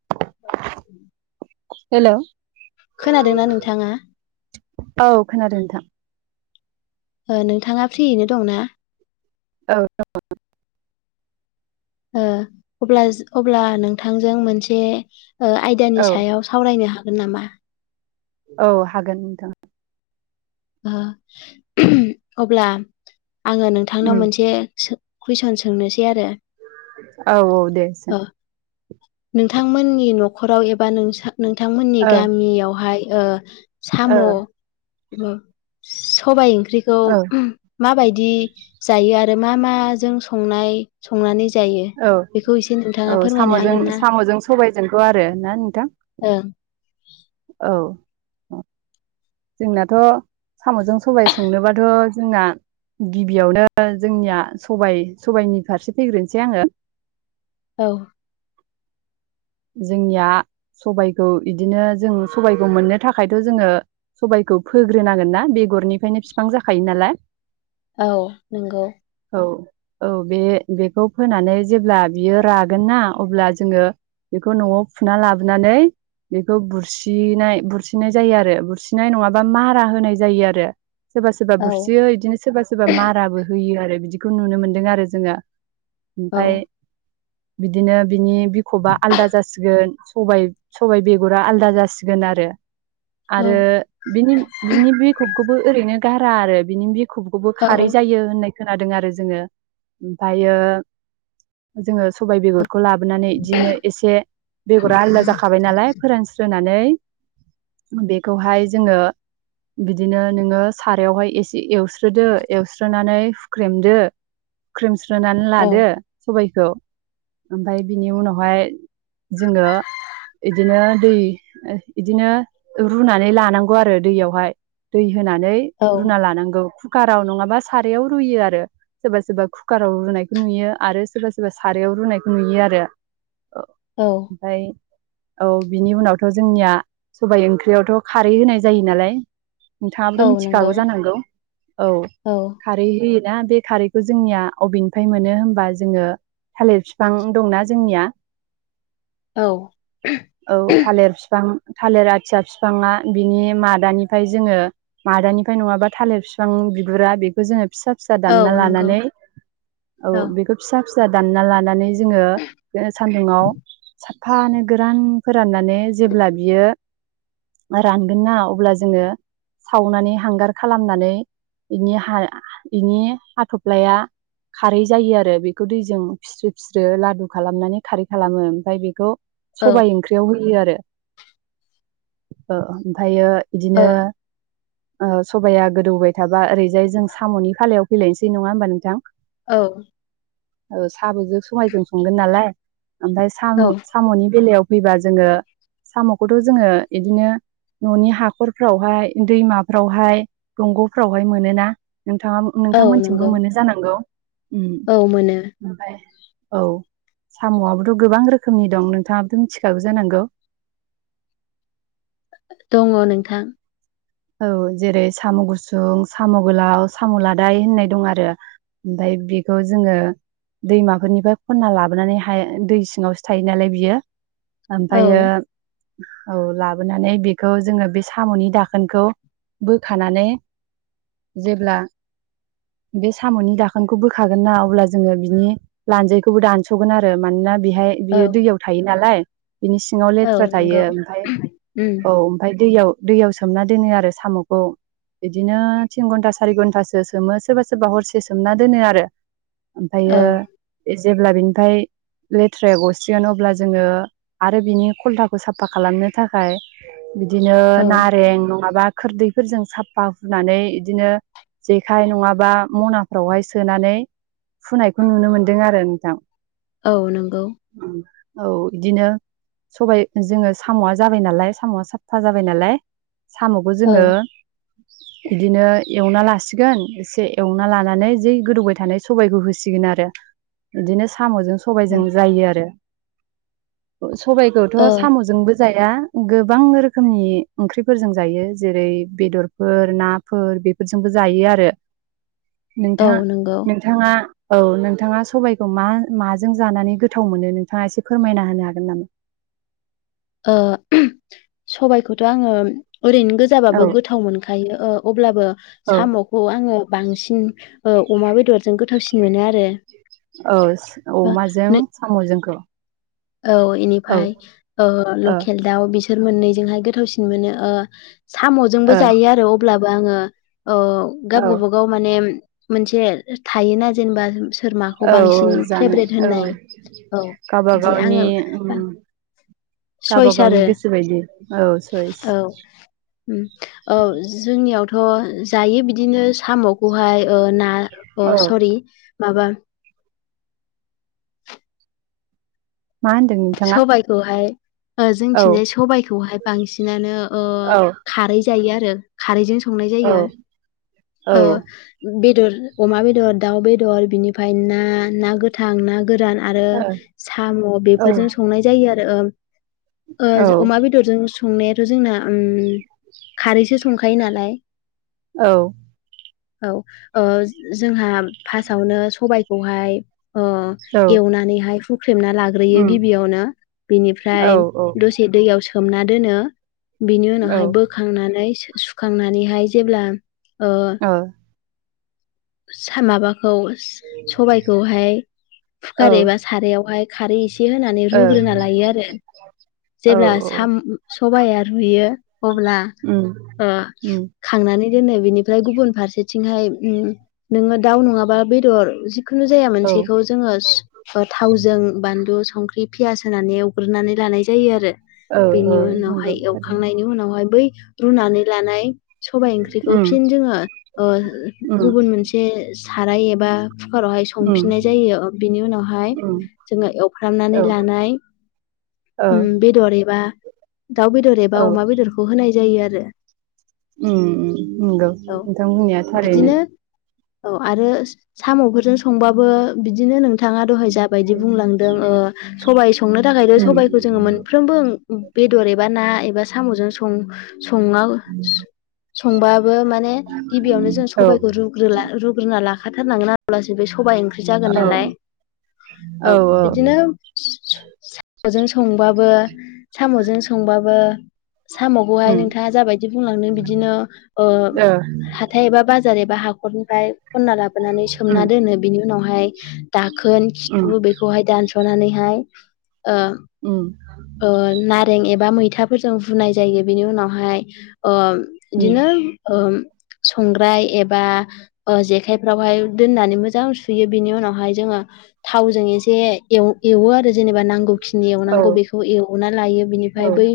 [inaudible] हेल' खोनादोंना नोंथाङा औ खोनादों नोंथां ओ नोंथाङा फ्रियैनो दंना? औ दङ [inaudible] ओ अब्लाज अब्ला नोंथांजों मोनसे ओ आयदानि औ सायाव सावरायनो हागोन नामा? औ हागोन नोंथां। ओ अब्ला आङो उम नोंथांनाव मोनसे सो कुइसन सोंनोसै आरो औ औ दे सों ओ नोंथांमोननि न'खराव एबा नोंथांमोननि ओ गामियावहाय ओ साम' ओ सबाय ओंख्रिखौ औ माबायदि जायो आरो आरो मा माजों संनाय संनानै जायो औ बेखौ एसे नोंथाङा औ फोरमायनो साम'जों हागोन ना साम'जों सबायजोंखौ आरो ना नोंथां? ओ औ जोंनाथ' साम'जों सबाय संनोबाथ' जोंना गिबियावनो जोंनिया सबय सबायाइनि फारसे फैग्रोनोसै आङो औ जोंनिया सबायखौ बिदिनो जों सबायखौ मोननो थाखायथ' जोङो सबायखौ फोग्रोनांगोन ना बेगरनिफायनो फिफां जाखायो नालाय औ नंगौ औ औ बे-बेखौ फोनानै जेब्ला बियो रागोन ना अब्ला जोङो बेखौ न'आव फुना लाबोनानै बेखौ बुरसिनाय बुरसिनाय जायो आरो बुरसिनाय नङाबा माहारा होनाय जायो आरो सोरबा सोरबा औ बुरसियो इदिनो सोरबा सोरबा माराबो होयो आरो बिदिखौ नुनो मोन्दों आरो जोङो औ ओमफाय बिदिनो बिनि बि ख'बा आलदा जासिगोन सबाय-सबाय बेग'रा आलदा जासिगोन आरो औ आरो बिनि बिनि बिखबखौबो ओरैनो गारा आरो बिनि बि खबखौबो खारै जायो होननाय खोनादों आरो जोङो ओमफायो जोङो सबाय बेग'रखौ लाबोनानै दिनो एसे बेग'रा आलदा जाखाबाय नालाय फोरानस्रोननानै बेखौहाय जोङो बिदिनो नोङो सारायावहाय एसे एवस्रोदो एवस्रोनानै हुख्रेमदो ख्रेमस्रोनानै लादो औ सबायखौ ओमफाय बिनि उनाव बहाय जोङो इदिनो दै बिदिनो रुनानै लानांगौ आरो दैयावहाय दै होनानै औ रुना लानांगौ खुकाराव नङाबा सारयाव रुयो आरो सोरबा सोरबा खुकाराव रुनायखौ नुयो आरो सोरबा सोरबा सारायाव रुनायखौ नुयो आरो ओ‌ औ ओमफाय औ बिनि उनावथ' जोंनिया सबाय ओंख्रियावथ' खारै होनाय जायो नालाय औ नोंथाङाबो नंगौ मिथिखागौ जानांगौ औ खारैहोयो [unintelligible] बे खारैखौ जोंनिया अबेनिफ्राय मोनो होमबा जोङो थालिर बिफां दंना जोंनिया औ औ थालिर फिफां थालिर आथिया फिफाङा बिनि मादानिफ्राय जोङो मादानिफ्राय नङाबा थालिर फिफां बिगुरा बेखौ जोङो फिसा फिसा औ दानना नंगौ लानानै औ औ बेखौ फिसा फिसा दानना लानानै जोङो सान्दुङाव साफानो गोरान फोराननानै जेब्ला बियो रानगोन ना अब्ला जोङो सावनानै हांगार खालामनानै बिनि हा बिनि हाथ'फ्लाया खारै जायो आरो बेखौ दैजों फिस्रो फिस्रो लादु खालामनानै खारै खालामो ओमफाय बेखौ ओ सबाइ ओंख्रियाव होयो आरो ओ ओमफायो औ इदिनो ओ सबाया गोदौबाय थाबा ओरैजाय जों साम'नि फालायाव फैलायनोसै नङा होमबा नोंथां औ ओ साबुजों सबायजों संगोन नालाय ओमफायशय सामु-साम'नि बेलायाव फैबा जोङो साम'खौथ' जोङो इदिनो न'नि हाखरफ्रावहाय दैमाफ्रावहाय दंग'फ्रावहाय मोनोना। नोंथाङा औ नोंथांमोनथिंबो नंगौ मोनो जानांगौ उम औ मोनो ओफाय औ साम'आबोथ' गोबां रोखोमनि दं नोंथाङाबोथ' मिथिखागो जानांगौ [inaudible] दङ नोंथां औ जेरै साम' गुसुं साम' गोलाव साम' लादाय होननाय दं आरो ओमफाय बेखौ जोङो दैमाफोरनिफाय खन्ना लाबोनानै हाय दै सिङावसो थायो नालाय बियो औ ओमफायो औ लाबोनानै बेखौ जोङो बे साम'नि दा खोनखौ बोखानानै जेब्ला बे साम'नि दाखोनखौ बोखागोन ना अब्ला जोङो बिनि लान्जायखौबो दानस'गोन आरो मानोना बेहाय औ बियो दैयाव थायो नालाय बिनि सिङाव औ लेथ्रा थायो नंगौ ओमफाय उम औ ओमफाय दैयाव दैयाव सोमना दोनो आरो साम'खौ। बिदिनो थिन घन्टा सारि घन्टासो सोमो सोरबा सोरबा हरसे सोमना दोनो आरो औ ओमफ्रायो जेब्ला बेनिफ्राय लेथ्राया गसिगोन अब्ला जोङो आरो बिनि खलथाखौ साफा खालामनो थाखाय बिदिनो औ नारें नङाबा खोरदैफोरजों साफा हुनानै बिदिनो जेखाइ नङाबा मनाफ्रावहाय सोनानै फुनायखौ नुनो मोनदों आरो नोंथां। औ नंगौ औ बिदिनो सबाइ जोङो साम'आ जाबाय नालाय साम'आ साफा जाबाय नालाय साम'खौ औ जोङो [inaudible] बिदिनो एवना लासिगोन एसे एवना लानानै जै गोदौबाय थानाय सबायखौ होसिगोन आरो। बिदिनो साम'जों औ सबायजों जायो आरो सबायखौथ' ओ साम'जोंबो जाया गोबां रोखोमनि ओंख्रिफोरजों जायो जेरै बेदरफोर नाफोर बेफोरजोंबो जायो आरो औ नोंथां नंगौ नोंथाङा औ नोंथाङा सबाइखौ मा माजों जानानै गोथाव मोनो नोंथाङा एसे फोरमायना होनो हागोन नामा? औ ओम सबायखौथ' आङो ओरैनो औ गोजाबाबो गोथाव मोनखायो ओ अब्लाबो औ साम'खौ आङो बांसिन औ अमा बेदरजों गोथावसिन मोनो आरो। औ ओ अमाजों नों साम'जोंखौ? औ औ ओ बेनिफ्राय ओ ओ लकेल दाउ बिसोर मोननैजोंहाय गोथावसिन मोनो। साम'जोंबो औ जायो आरो अब्लाबो आङो ओ गाव औ गाबागाव माने मोनसे थायोना जेनेबा सोर माखौ औ औ बांसिन जानाय फेभरेट औ होननाय औ बिदि गबागावनि आङो ओम सयस आरो गावबा-गावनि गोसो बायदि औ सइस औ औ जोंनियावथ' थ' जायो बिदिनो साम'खौहाय ओ ना ओ औ सरि माबा मा होनदों नोंथाङा सबाइखौहाय औ जोंथिंनाय सबाइखौहाय बांसिनानो ओ औ खारै जायो आरो खारैजों सं संनाय औ जायो औ ओ बेदर अमा बेदर दाउ बेदर बेदर बिनिफ्राय ना ना गोथां ना गोरान आरो ओ साम' बे औ बेफोरजों संनाय जायो आरो ओ औ ओ अमा बेदरजों संनायाथ' जोंना ओम खारैसो संखायो नालाय औ औ ओ जोंहा फार्स्टआवनो सबायखौहाय अ औ एवनानैहाय हुख्रेमना लाग्रोयो गि उम गिबियावनो औ बिनिफ्राय ओ दसे दैयाव सोमना दोनो बिनि ओ उनावहाय बोखांनानै सुखांनानैहाय जेब्ला ओ सा माबाखौ सबायखौहाय कुकार एबा सारायावहाय खारै एसे होनानै रुग्रोना लायो आरो जेब्ला ओ साम सबाया रुयो अब्ला ओ खांनानै दोनो बिनिफ्राय गुबुन फारसेथिंहाय नोङो दाउ नङाबा बेदर खो जाया औ मोनसेखौ जोंओ सु ज थावजों बानलु स संख्रि पियास होनानै एवग्रोनानै लानाय जायो आरो बेनि औ उनावहाय नंगौ एवखांनायनि उनावहाय बै रुनानै लानाय सबाइ ओंख्रिखौ थारैनो फिन जोङो ओ गुबुन मोनसे ओ साराय एबा कुकारावहाय संफिननाय जायो बिनि उनावहाय जोङो एवफ्रामनानै लानाय औ औ उम बेदर एबा दाउ बेदर एबा औ अमा बेदरखौ होनाय जायो आरो उ नंगौ औ नोंथां बुंनाया थारैनो बिदिनो औ आरो स साम'फोरजों संबाबो बिदि बिदिनो नोंथाङा दहाय जाबायदि बुंलांदों ओ सबाइ संनो थाखायथ सबाइखौ जोङो मोनफ्रोमबो बेदर एबा ना एबा साम'जों सं संआ स संबा बो माने गिबियावनो जों औ सबाइखौ रुग्रोला रुग्रोना लाखाथारनांगोन आ ला से बे सबाइ ओंख्रि जागोन औ नालाय औ बिदिनो स सु साम'जों संबाबो साम'जों संबाबो सामावखौहाय उम नोंथाङा जाबायदि बुंलांदों बिदिनो ओ हाथाय एबा बाजार एबा हा नखरनिफ्राय खनना लाबोनानै उम सोमना दोनो बिनि उनावहाय दाखोन उम खिथु बेखौहाय दानस'नानैहाय ओ उम ओ नारें ए बा मैथाफोरजों रुनाय जायो बिनि उनावहाय ओ उम बिदिनो ओ संग्राय एबा ओ जेखायफ्रावहाय दोननानै मोजां सुयो बेनि उनावहाय जोङो थावजों एसे एव एवो आरो जेनेबा नांगौखिनि औ एवनांगौ बेखौ एवना लायो बिनिफ्राय औ बै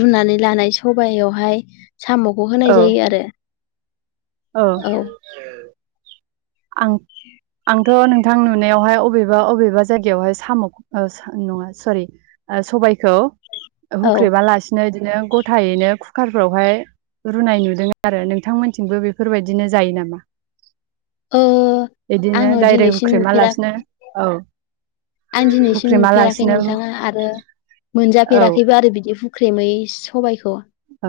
रुनानै लानाय सबायावहाय साम'खौ होनाय औ जायो आरो औ आं आं थ नोंथां नुनायावहाय अबेबा बबेबा जायगाय़ाव हाय साम ओ स नंआ सरि ओ सबाय गबायखौ औ हुख्रेबालासिनो बिदिनो गथायैनो कुकारफ्रावहाय रुनाय नुदों आरो नोंथांमोनथिंबो बेफोरबायदिनो जायो नामा ओ बिदिनो आङो डाइरेक्ट दिनैसिम नुफेरा हुख्रेमालासिनो औ आं दिनैसिम नुफेराखै हुख्रेमालासिनो नोंथाङा आरो औ मोनजाफेराखैबो आरो बिदि हुख्रेमै सबायखौ औ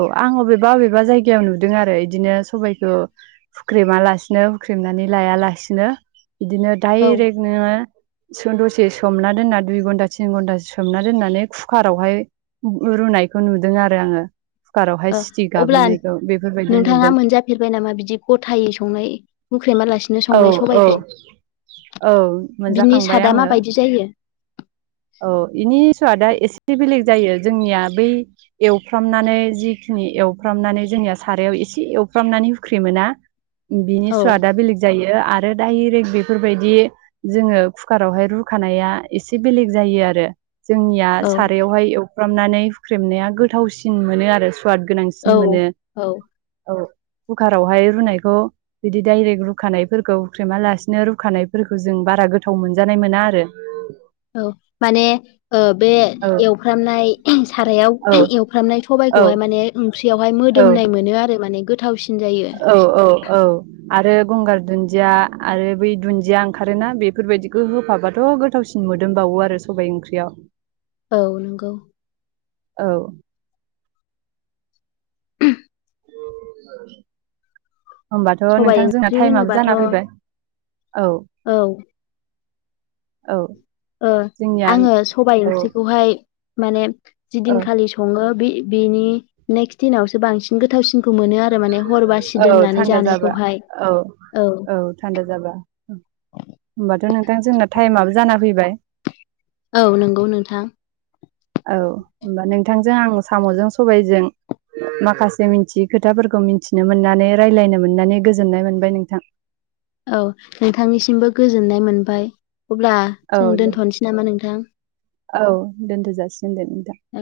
औ आं अबेबा बबेबा जायगायाव नुदों आरो इदिनो सबबायखौ हुख्रेमा लासिनो हुख्रेमनानै लाया लासेनो नो बिदिनो औ डाइरेक्टनो [unintelligible] े सोमना दोन्ना दुइ घन्टा थिन घन्टा सोमना दोन्नानै कुकार आवहाय रुनाय बेखौ नुदों आरो आङो ओ सिटि अब्ला गाबहोनायखौ बेफोरबायदि नोंथाङा नुदों मोनजाफेरबाय नामा बिदि गथायै संनाय बुख्रेमालासिनो औ संनाय औ सबायखौ औ बिनि मोनजाखांबाय सादा आङो माबायदि जायो औ बेनि सवादआ एसे एसे बेलेग जायो जोंनिया बै एवफ्रामनानै जिखिनि एवफ्रामनानै जोंनिया सारायाव एसे एवफ्रामनानै हुख्रि मोना बिनि औ स्वादा बेलेग जायो आरो आरो डायरेक्ट बेफोरबायदि जोङो कुकारावहाय रुखानाया एसे बेलेग जायो आरो जोंनिया औ सारायावहाय एवफ्रामनानै हुख्रेमनाया गोथावसिन मोनो आरो सवाद औ गोनांसिन मोनो औ औ कुकारावहाय रुनायखौ बिदि डाइरेक्ट रुखानायफोरखौ हुख्रेमालासिनो रुखानायफोरखौ जों बारा गोथाव मोनजानाय मोना आरो औ माने ओ बे औ एवफ्रामनाय सारायाव एवफ्रामनाय औ सबाइखौहाय माने ओंख्रियावहाय औ मोदोमनाय मोनो आरो माने गोथावसिन जायो औ औ औ आरो गंगार दुन्दिया आरो बै दुन्दिया ओंखारोना बेफोरबायदिखौ होफाबाथ गोथावसिन मोन मोदोमबावो आरो सबाइ ओंख्रियाव औ नंगौ औ [inaudible] औ होमबाथ सबाय नोंथां जोंना ओंख्रि टाइमाबो होनोबाथ' जाना फैबाय औ। औ औ। ओ जोंनिया आंङो सबाय औ ओंख्रिखौहाय माने औ जिदिनखालि सङो बे बेनि नेक्स्ट दिनावसो बांसिन गोथावसिन खौ मोनो आरो माने हर बासि औ दोननानै थान्दा जाबा जानायखौहाय। औ औ थान्दा जाबा होमबाथ नों थां जोंना थाइमाबो जाना फैबाय। औ नंगौ नोंथां। औ होमबा नोंथांजों आं सामजों सबाइजों माखासे मिथियै खोथाफोरखौ मिथिनो मोननानै रायज्लायनो मोननानै गोजोननाय मोनबाय नोंथां। औ नोंथांनिसिमबो गोजोननाय मोनबाय। अब्ला औ जों दे दोनथनोसै नामा नोंथां? औ दोनथ जासिगोन दे नोंंथां। औ